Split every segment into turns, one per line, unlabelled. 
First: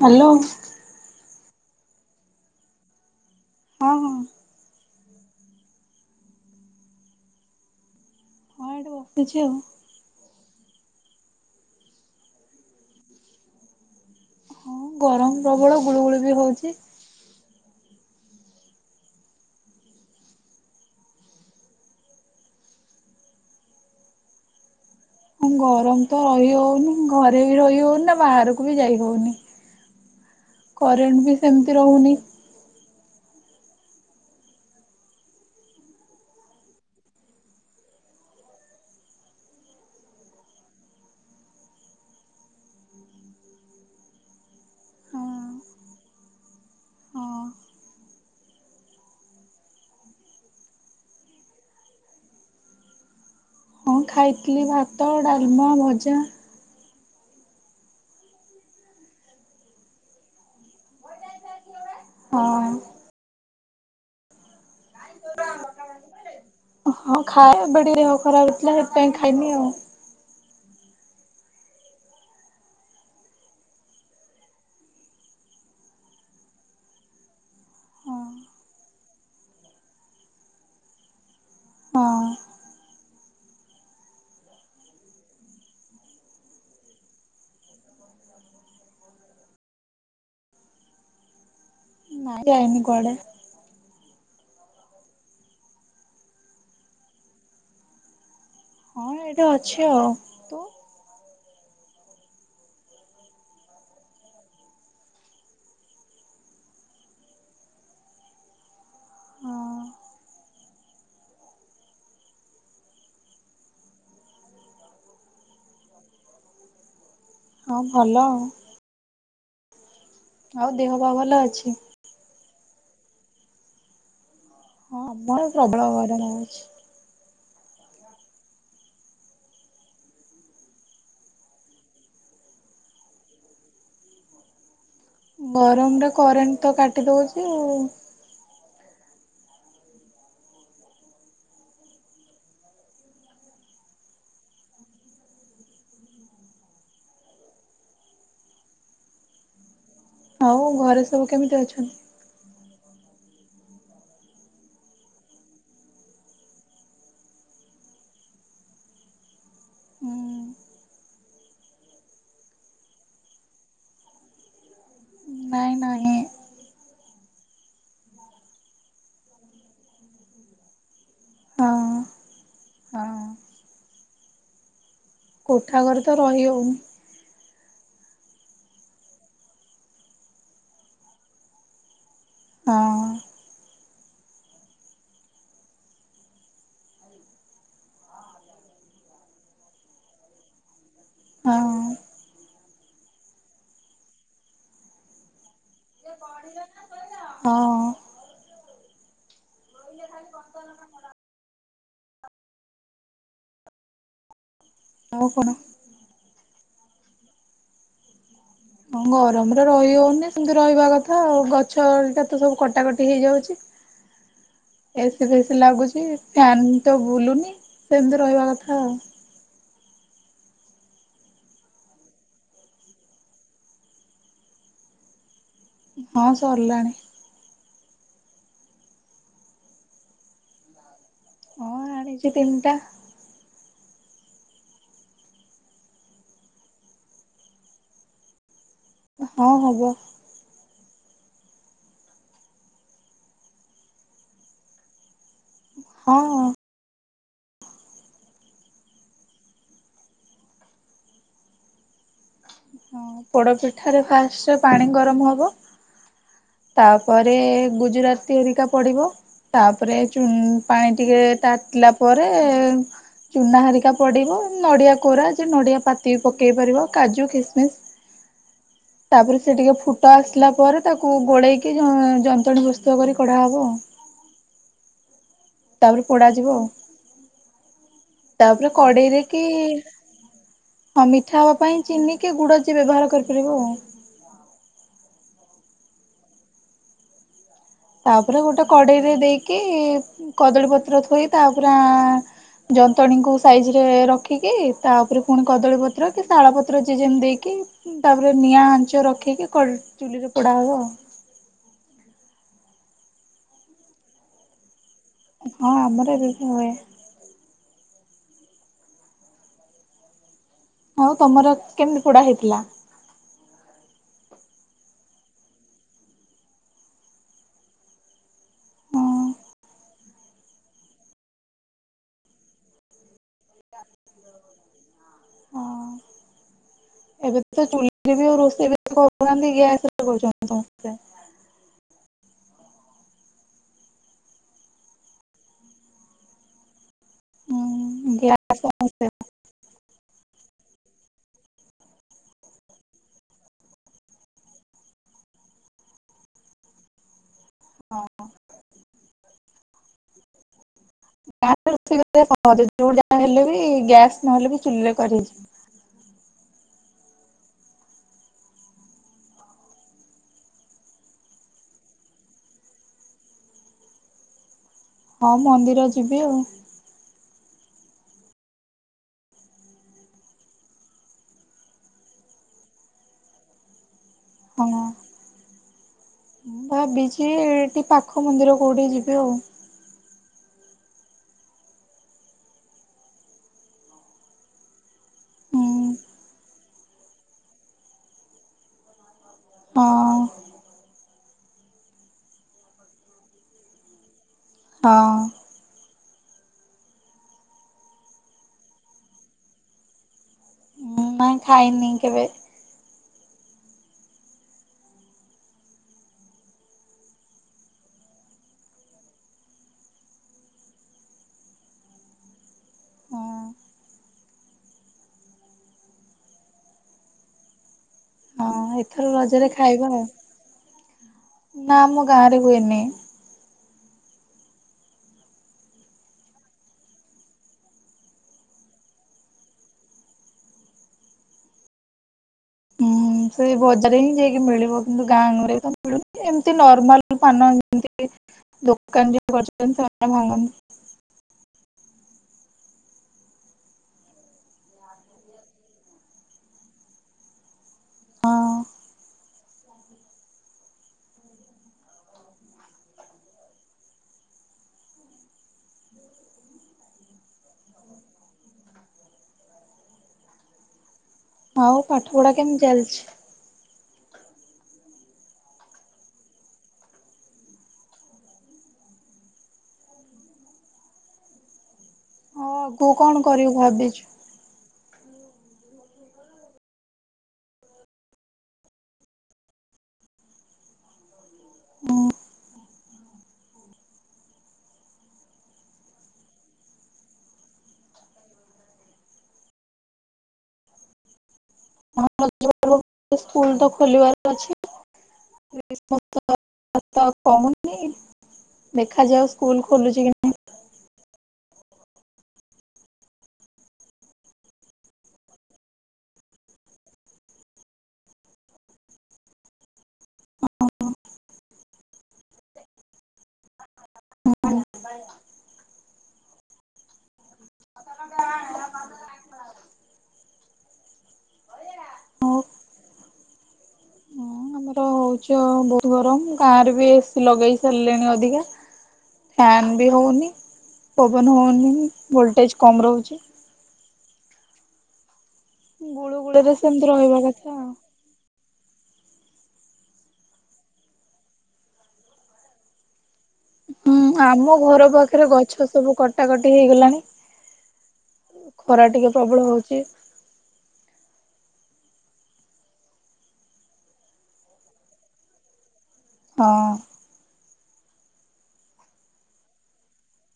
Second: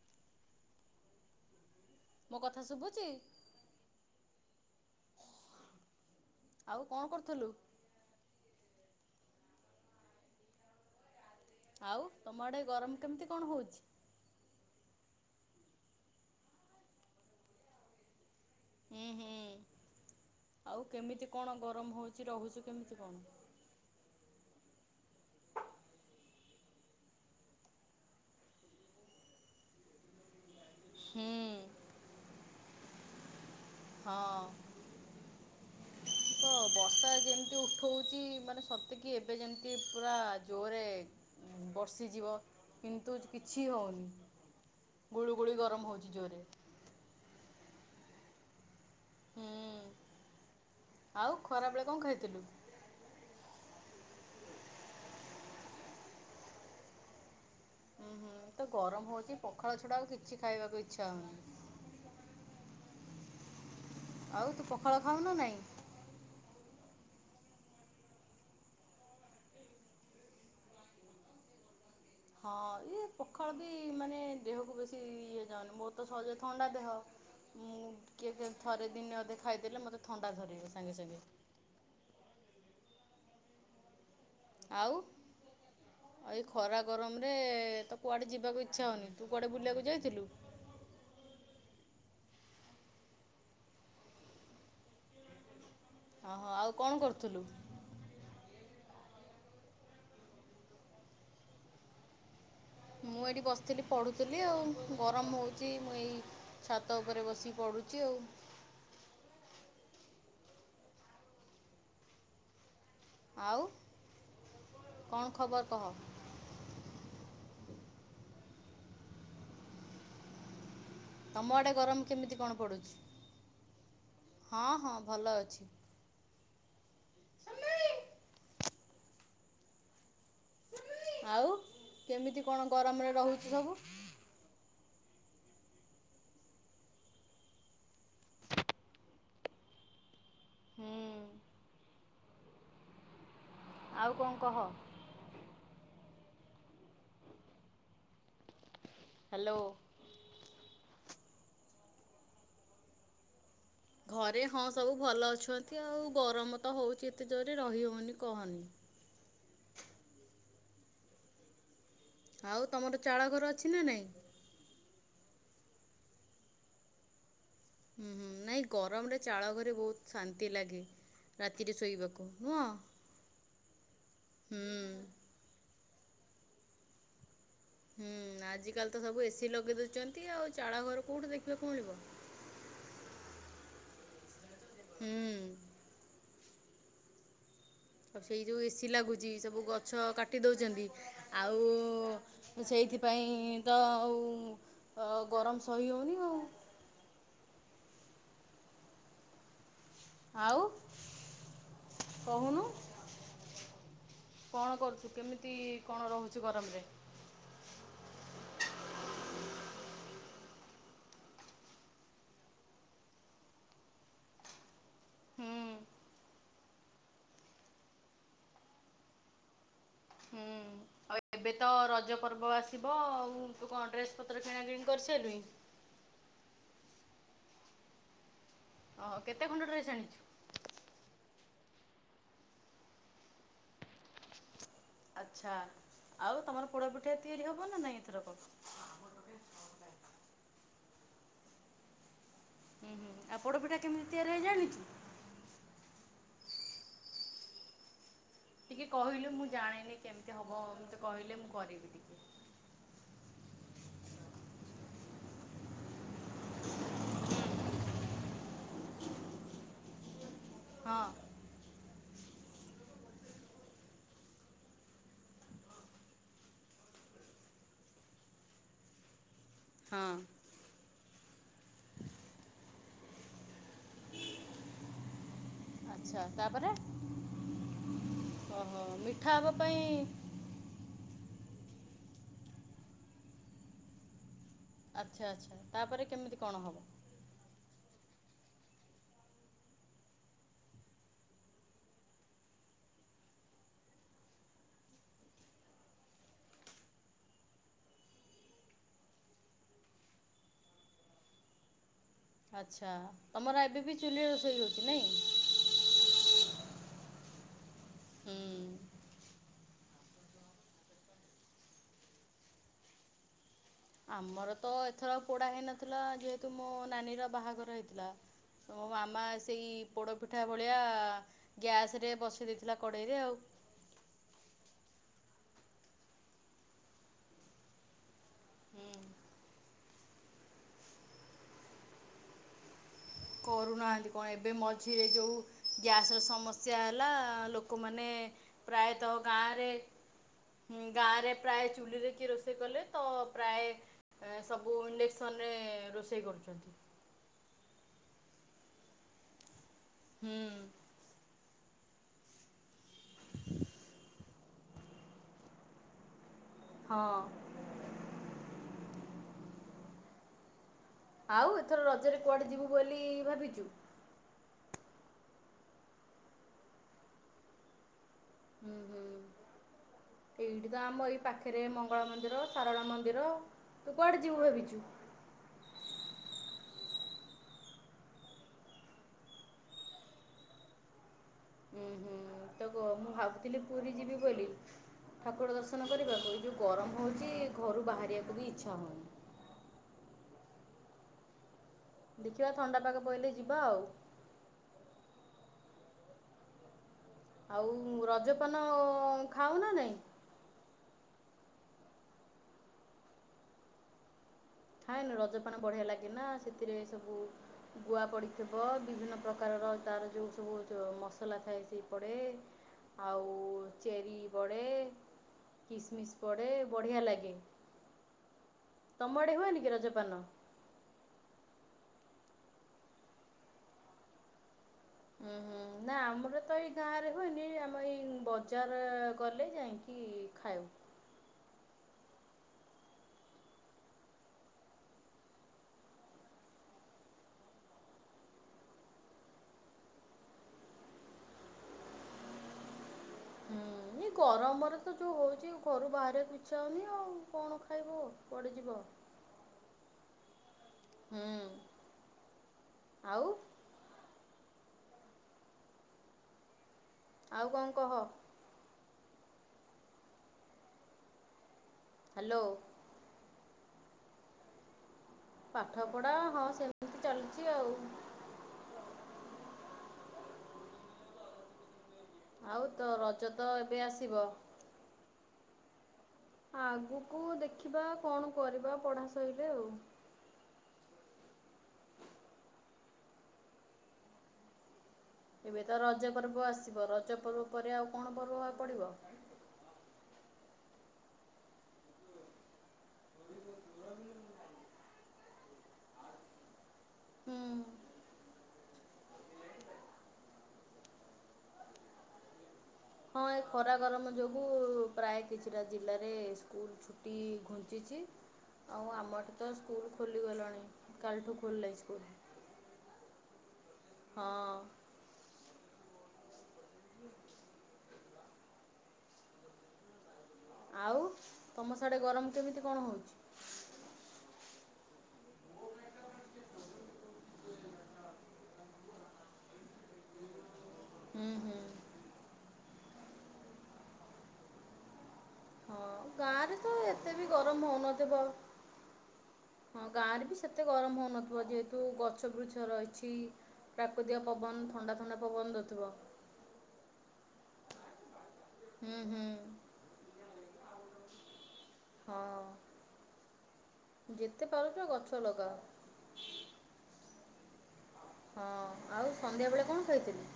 Hello.
ମୋ କଥା ଶୁଭୁଚି?
ହଁ ହଁ।
ଆଉ କଣ କରୁଥୁଲୁ?
ହଁ ଏଇଠି ବସିଛି ଆଉ।
ଆଉ ତମ ଆଡ଼େ ଗରମ କେମିତି କଣ ହୋଉଛି?
ହଁ ଗରମ ପ୍ରବଳ ଗୁଳୁ ଗୁଳି ବି ହୋଉଚି।
ହୁଁ ହୁଁ ଆଉ କେମିତି କଣ ଗରମ ହୋଉଚି ରହୁଚୁ କେମିତି କଣ?
ହଁ ଗରମ ତ ରହି ହୋଉନେହିଁ ଘରେ ବି ରହି ହୋଉନେହିଁ ବାହାରକୁ ବି ଯାଇ ହୋଉନେହିଁ।
[inaudible]
କରେଣ୍ଟେ ବି ସେମିତି ରହୁନେହିଁ।
ହଁ। ବର୍ଷା ଯେମିତି ଉଠୋଉଚି ମାନେ ସତେକି ଏବେ ଯେମିତି ପୁରା ଜୋରେ ବର୍ଷିଯିବ କିନ୍ତୁ କିଛି ହୋଉନେହିଁ।
ହଁ
ଗୁଳୁ ଗୁଳି ଗରମ ହେଉଚି ଜୋରରେ।
ହଁ।
ହୁଁ ଆଉ ଖରାବେଳେ କଣ ଖାଇଥିଲୁ?
ହଁ ଖାଇଥିଲି ଭାତ ଡାଲମା ଭଜା।
ଉୁଁ ହୁଁ ତ ଗରମ ହୋଉଚି ପଖାଳ ଛଡା ଆଉ କିଛି ଖାଇବାକୁ ଇଚ୍ଛା ହୋଉନାହିଁ।
ହଁ।
ଆଉ ତୁ ପଖାଳ ଖାଉନା ନାହିଁ?
ହଁ ଖାଇଏ ଏବେ ଫେରେ ଦେହ ଖରାପ ହେଇଥିଲା ସେଥିପାଇଁ ଖାଇନିନେହିଁ ଆଉ।
ହଁ ଇଏ ପୋଖାଳ ବି ମାନେ ଦେହକୁ ବେଶୀ ଇଏ ଯାଉନି ମୋର ତ ସହଜେ ଥଣ୍ଡା ଦେହ। ମୁଁ
ହଁ।
ଟିକିଏ ଥରେ ଦିନେ ଅଧେ ଖାଇଦେଲେ ମତେ ଥଣ୍ଡା ଧରିବ ସାଙ୍ଗେ ସାଙ୍ଗେ।
ହଁ
ଆଉ। ଆଉ ଏଇ ଖରା ଗରମରେ ତ କୁଆଡ଼େ ଯିବାକୁ ଇଚ୍ଛା ହୋଉନେହିଁ ତୁ କୁଆଡ଼େ ବୁଲିବାକୁ ଯାଇଥିଲୁ?
ନାଇ ଯାଇନି କୁଆଡେ।
ଓ ହୋ ଆଉ କଣ କରୁଥୁଲୁ?
ଏଇଟତ ଅଛି ଆଉ। ତୁ?
ମୁଁ ଏଇଠି ବସିଥିଲି ପଢ଼ୁଥୁଲି ଆଉ ଗରମ ହୋଉଚି ମୁଁ ଏଇ ଛାତ ଉପରେ ବସିିକି ପଡ଼ୁଚି ଆଉ।
ହଁ
ଆଉ କଣ ଖବର କହ?
ହଁ ଭଲ। ଆଉ ଦେହ ପା ଭଲ?
ତମ ଆଡ଼େ
ଅଛି?
ଗରମ କେମିତି କଣ ପଡ଼ୁଚି ହଁ। ହଁ ଭଲ
ଆମ ଆଡେ
ଅଛି।
ପ୍ରବଳ ଗରମ ହୋଉଚି।
ଆଉ କେମିତି କଣ ଗରମରେ ରହୁଚି ସବୁ?
ଗରମରେ କରେଣ୍ଟେ ତ କାଟି ଦୋଉଚି ଆଉ।
ହୁଁ। ଆଉ କଣ କହ? ହାଲୋ।
ଆଉ ଘରେ ସବୁ କେମିତି ଅଛନ୍ତି?
ଘରେ ହଁ ସବୁ ଭଲ ଅଛନ୍ତି ଆଉ ଗରମ ତ ହୋଉଚି ଏତେ ଜୋରରେ ରହିହୋଉନେହିଁ କହନି।
ହୁଁ
ଆଉ ତମର ଚାଳ ଘର ଅଛି ନା ନାଇଁ।
ନାଇଁ ନାହିଁ।
ହୁଁ ହୁଁ ନାଇଁ ଗରମରେ ଚାଳ ଘରେ ବହୁତ୍ ଶାନ୍ତି ଲାଗେ।
ହଁ
ରାତିରେ ଶୋଇବାକୁ ନୁହଁ
ହଁ।
ହୁଁ।
କୋଠା ଘରେ ତ ରହି ହଉନି।
ହୁଁ ଆଜିକାଲି ତ ସବୁ ଏସିି ଲଗେଇ ଦେଉଛନ୍ତି ଆଉ ଚାଳ ଘର କୋଉଠି ଦେଖିବାକୁ ମିଳିବ।
ହଁ।
ହୁଁ। ସେଇ ଯଉ ଏସି ଲାଗୁଚି ସବୁ ଗଛ କାଟି ଦଉଚନ୍ତି।
ହଁ
ଆଉ ସେଇଥିପାଇଁ ତ ଆଉ। ତ ଗରମ ସହି ହଉନି ଆଉ।
ହଁ।
ଆଉ କହୁନୁ କଣ କରୁ ତୁ
ଆଉ କଣ?
କେମିତି କଣ ରହୁଛୁ ଗରମରେ।
ହଁ ଗରମରେ ରହି ହଉନି ସେମତି ରହିବା କଥା ଆଉ ଗଛଟା ତ ସବୁ କଟାକଟି ହେଇଯାଉଛି। ଏସି
ହୁଁ
ଫେସି ଲାଗୁଛି ଫ୍ୟାନ୍ ତ ବୁଲୁନି ସେମିତି ରହିବା କଥା ଆଉ।
ହୁଁ। ଆଉ ଏବେ ତ ରଜ ପର୍ବ ଆସିବ ଆଉ ତୁ କଣ ଡ୍ରେସ ପତ୍ର କିଣା କିିଣି କରି ସାଲୁଣି।
ହଁ ସରିଲାଣି।
ହ କେତେ ଖଣ୍ଡ ଡ୍ରେସ୍ ଆଣିଛୁ।
ଆଣିଚି ତିନିଟା।
ଆଚ୍ଛା ଆଉ ତମର ପୋଡ଼ପିଠା ତିଆରି ହବ ନା ନାଇଁ ଏଥରକ।
ହଁ ହବ।
ହୁଁ ହୁଁ ହୁଁ ଆଉ ପୋଡ଼ପିଠା କେମିତି ତିଆରି ହୁଏ ଜଣିଛୁ।
ହଁ।
ଟିକିଏ କହିଲେ ମୁଁ ଜାଣିନି କେମିତି ହେବ ମତେ କହିଲେ ମୁଁ କରିବି ଟିକିଏ।
ହଁ ପୋଡପିଠାରେ ଫାଷ୍ଟ ପାଣି ଗରମ ହବ। ତାପରେ ଗୁଜୁରାତି ହେରିକା ପଡ଼ିବ ତାପରେ ଚୁ
ହଁ।
ପାଣି ଟିକେ ତାତିଲା ପରେ ଚୁନା ହରିକା ପଡିବ ନଡିଆ କୋରା ଯେ ନଡିଆ ପାତି ପକେଇ ପାରିବ କାଜୁ ଖିସ୍‌ ମିସ୍‌ ତାପରେ ସେ ଟିକେ
ହଁ।
ଫୁଟା ଆସିଲା ପରେ ତାକୁ ଗୋଳେଇକି ଯନ୍ତୁଆଣୀ ଜୋସ୍ ତା ପରେ କଢା ହବ। ତାପରେ
ଆଚ୍ଛା
ପୋଡା ଯିବ।
ତାପରେ
ତାପରେ
ଓହୋ
କଢେଇରେ
ମିଠା
କିି
ହେବା ପାଇଁ
ହଁ ମିଠା ହବା ପାଇଁ ଚିନି କି ଗୁଡ ଯିଏ ବ୍ୟବହାର କରିପାରିବ ଆଉ।
ଆଚ୍ଛା ଆଚ୍ଛା ତାପରେ କେମିତି କଣ ହବ।
ତାପରେ ଗୋଟେ କଡ଼େଇରେ ଦେଇକି କଦଳୀପତ୍ର ଥୋଇ ତାପରେ ଆଁ ଯନ୍ତୁ ଆଣୀଙ୍କୁ ସାଇଜି ରେ ରଖିକି ତା ଉପରେ ପୁଣି କଦଳୀ ପତ୍ର କି ତାଳ ପତ୍ର ଯିଏ ଯେମ୍ ଦେଇକି ତାପରେ ନିଆଁ ଆାଞ୍ଚ ରଖିକି କ ଚୁଲିରେ ପୋଡ଼ା ହବ ଆଉ।
ଆଚ୍ଛା ତମର ଏବେ ବି ଚୁଲିରେ ରୋଷେଇ ହଉଚି ନାଇଁ।
ହଁ ଆମର ଏବେବି ହୁଏ।
ହୁଁ।
ଆଉ ତମର କେମିତି ପୋଡ଼ା ହେଇଥିଲା।
ଆମର ତ ଏଥର ପୋଡ଼ା ହେଇନଥିଲା, ଯେହେତୁ ମୋ ନାନୀର ବାହାଘର ହେଇଥିଲା। ତ ମୋ ମାମା ସେଇ ପୋଡ଼ପିଠା ଭଳିଆ ଗ୍ୟାସ୍ ରେ ବସେଇ ଦେଇଥିଲା କଡ଼େଇରେ ଆଉ।
ଏବେ -ତ -ଚୁଲିରେ -ବି ଆଉ ରୋଷେଇ
ହୁଁ
ବେସି କରୁ ନାହାନ୍ତି ଗ୍ୟାସ୍ ରେ କରୁଛନ୍ତି ସମସ୍ତେ।
କରୁ ନାହାନ୍ତି କଣ ଏବେ ମଝିରେ ଯୋଉ ଗ୍ୟାସ୍ ର ସମ ସ୍ୟା ହେଲା, ଲୋକମାନେ
ଗ୍ୟାସ ସମସ୍ତେ
ପ୍ରାୟତଃ ଗାଁରେ ହୁଁ, ଗାଁ ରେ ପ୍ରାୟ ଚୁଲିରେ କିଏ ରୋଷେଇ କଲେ ତ ପ୍ରାଏ ସବୁ ଇଣ୍ଡେକ୍ସନ୍ ରେ ରୋଷେଇ କରୁଛନ୍ତି।
ଅହଁ।
ହୁଁ।
ଗାଁ ରେ ରୋଷେଇ କରିବା ସହଜ, ଯୋଉଠି ଯାହା ହେଲେ ବି, ଗ୍ୟାସ୍ ନହେଲେ ବି ଚୁଲିରେ କରି ହେଇଜିବ।
ହଁ। ଆଉ ଏଥର ରଜରେ କୁଆଡ଼େ ଯିବୁ ବୋଲି ଭାବିଚୁ?
ହଁ ମନ୍ଦିର ଯିବି ଆଉ।
ହୁଁ, ହୁଁ। ଏଇଠି ତ ଆମ ଏଇ ପାଖରେ ମଙ୍ଗଳା ମନ୍ଦିର, ସାରଳା ମନ୍ଦିର ତୁ କୁଆଡ଼େ ଯିବୁ ଭାବିଛୁ?
ଭାବିଚି ଏଇଠି ପାଖ ମନ୍ଦିର କୋଉଠି ଯିବି ଆଉ।
ହୁଁ, ହୁଁ। ତ କୁହ ମୁଁ ଭାବୁଥିଲି ପୁରୀ ଯିବି ବୋଲି। ଠାକୁର
ହୁଁ।
ଦର୍ଶନ କରିବାକୁ, ଏ ଯୋଉ ଗରମ୍ ହଉଚି ଘରୁ ବାହାରିଆକୁ ବି ଇଚ୍ଛା ହଉନି।
ହଁ।
ଦେଖିବା ଥଣ୍ଡାପାଗ ପଇଲେ ଯିବା ଆଉ।
ହଁ।
ଆଉ ରଜପାନ ଖାଉ ନା ନାଇଁ?
ନାଇଁ ଖାଇନି କେବେ।
ଖାଏନୁ ରଜ ପାନ ବଢ଼ିଆ ଲାଗେ ନା, ସେଥିରେ ସବୁ ଗୁଆ ପଡ଼ିଥିବ, ବିଭିନ୍ନ ପ୍ରକାରର ତାର ଯୋଉ ସବୁ ମସଲା ଥାଏ ସେ ପଡ଼େ।
ହଁ
ଆଉ ଚେରି ପଡ଼େ, କିସମିସ୍ ପଡ଼େ ବଢ଼ିଆ ଲାଗେ।
ହଁ, ଏଥର
ତମ ଆଡ଼େ
ରଜରେ
ହୁଏନି କି ରଜପାନ?
ନାଁ ଆମ ଗାଁ ରେ ହୁଏନି।
ହୁଁ, ହୁଁ। ନାଁ ଆମର ତ ଏଇ ଗାଁରେ ହୁଏନି, ଆମ ଏଇ ବଜାର ଗଲେ ଯାଇଁକି ଖାଇବୁ।
ହୁଁ ସେଇ ବଜାର ହିଁ ଯାଇକି ମିଳିବ, କିନ୍ତୁ ଗାଁ ଗଁରେ ତ ମିଳୁନି ଏମିତି ନର୍ମାଲ ପାନ ଏମତି ଦୋକନ୍ ଯୋଉ କରିଛନ୍ତି ସେମାନେ ଭାଙ୍ଗନ୍ତି।
ହୁଁ, ଏଇ ଗରମରେ ତ ଯୋଉ ହଉଛି ଘରୁ ବାହାରି ଆକୁ ଇଚ୍ଛା ହଉନି ଆଉ କଣ ଖାଇବ
ହଁ
କୁଆଡ଼େ ଯିବ? ହୁଁ, ଆଉ? ଆଉ କଣ କହ?
ଆଉ ପାଠପଢ଼ା
ହ୍ୟାଲୋ।
କେମିତି ଚାଲଚି?
ପାଠପଢ଼ା ହଁ ସେମିତି ଚାଲିଚି ଆଉ।
ହଁ
ଆଉ
ଆଗକୁ
ତ
କଣ
ରଜ ତ
କରିବୁ
ଏବେ
ଭାବିଛୁ?
ଆସିବ। ଆଗୁକୁ ଦେଖିବା କଣ କରିବା ପଢ଼ା ସଇଲେ ଆଉ।
ହୁଁ।
ଏବେ ତ ରଜ ପର୍ବ ଆସିବ। ରଜ ପର୍ବ ପରେ ଆଉ କଣ ପର୍ବ ପଡ଼ିବ?
[unintelligible] ସ୍କୁଲ ତ ଖୋଲିବାର ଅଛି। [inaudible]
ହୁଁ।
କହୁନି। ଦେଖାଯାଉ ସ୍କୁଲ୍ ଖୋଲୁଛି କି ନାହିଁ।
ହଁ ଏ ଖରା ଗରମ ଯୋଗୁଁ ପ୍ରାୟ କିଛିଟା ଜିଲ୍ଲାରେ ସ୍କୁଲ୍ ଛୁଟି ଘୁଞ୍ଚିଛି। ଆଉ ଆମ ଏଠି ତ ସ୍କୁଲ୍ ଖୋଲିଗଲାଣି କାଲିଠୁ ଖୋଲିଲା ସ୍କୁଲ୍। ହଁ। [unintelligible] ଆଉ ତୋମ ସିଆଡ଼େ ଗରମ କେମିତି କଣ ହଉଛି?
ହଁ ଆମର ହଉଛୁ ବହୁତ ଗରମ ଗାଁରେ ବି ଏସି ଲଗେଇ ସାରିଲେଣି ଅଧିକା। ଫ୍ୟନ୍ ବି ହଉନି
ହୁଁ
ପବନ
ହୁଁ
ହଉନି ଭୋଲଟେଜ୍ କମ ରହୁଛି।
ହଁ
ଗୁଳୁ ଗୁଳିରେ
ଗାଁରେ ତ
ସେମିତି
ଏତେ
ରହିବା
ବି
କଥା
ଗରମ
ଆଉ।
ହଉନଥିବ? ହଁ ଗାଁରେ ବି ସେତେ ଗରମ ହଉନଥିବ ଯେହେତୁ ଗଛ ବୃଛ ରହିଛି।
ହୁଁ,
ପ୍ରାକୃତିକ
ଆମ
ପବନ
ଘର
ଥଣ୍ଡା ଥଣ୍ଡା
ପାଖରେ
ପବନ
ଗଛ
ଦଉଥିବ
ସବୁ କଟାକଟି ହେଇଗଲାଣି। ଖରା
ହୁଁ
ଟିକେ
ହୁଁ
ପ୍ରବଳ ହଉଚି।
ହଁ। ଯେତେ ପାରୁଚ ଗଛ ଲଗାଅ।
ହଁ।
ହଁ ଆଉ ସନ୍ଧ୍ୟା ବେଳେ କଣ ଖାଇଥିଲୁ?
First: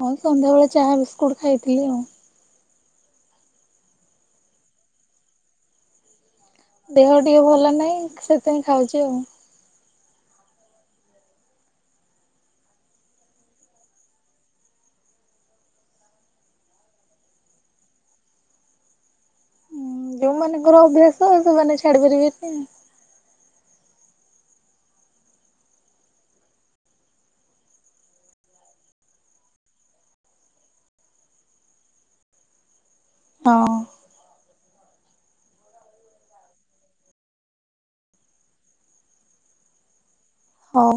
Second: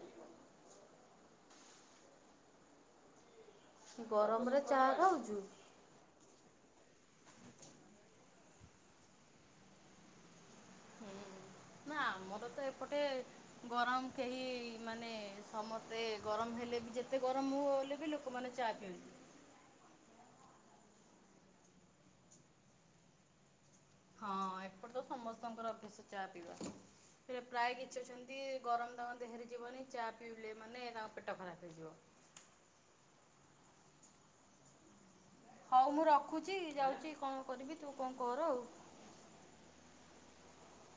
ହଁ ସନ୍ଧ୍ୟାବେଳେ ଚାହା ବିସ୍କୁଟ୍ ଖାଇଥିଲି ଆଉ।
ଗରମରେ ଚା ଖାଉଚୁ?
ଦେହ ଟିକେ ଭଲ ନାହିଁ ସେଥିପାଇଁ ଖାଉଛି ଆଉ।
ନା ଆମର ତ ଏପଟେ ଗରମ କେହି ମାନେ ସମସ୍ତେ ଗରମ ହେଲେ ବି ଯେତେ ଗରମ ହୁ ହେଲେ ବି ଲୋକମାନେ ଚା ପିଅନ୍ତି।
ଯୋଉମାନଙ୍କର ଅଭ୍ୟାସ ସେମାନେ ଛାଡି ପାରିବେ କି?
ହଁ ଏପଟ ତ ସମସ୍ତଙ୍କର ଅଭ୍ୟାସ ଚା ପିଇବା। ସେଟା ପ୍ରାୟ କିଛି ଅଛନ୍ତି ଗରମ ତାଙ୍କ ଦେହରେ ଯିବନି ଚା ପିଇଲେ ମାନେ ତାଙ୍କ ପେଟ ଖରାପ ହେଇଯିବ।
ହଁ।
ହଉ ମୁଁ ରଖୁଛି ଯାଉଚି କଣ କରିବି। ତୁ କଣ କର ଆଉ।
ହଁ।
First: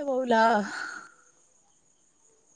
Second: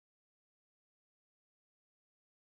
ଏ ବୋଉଲ।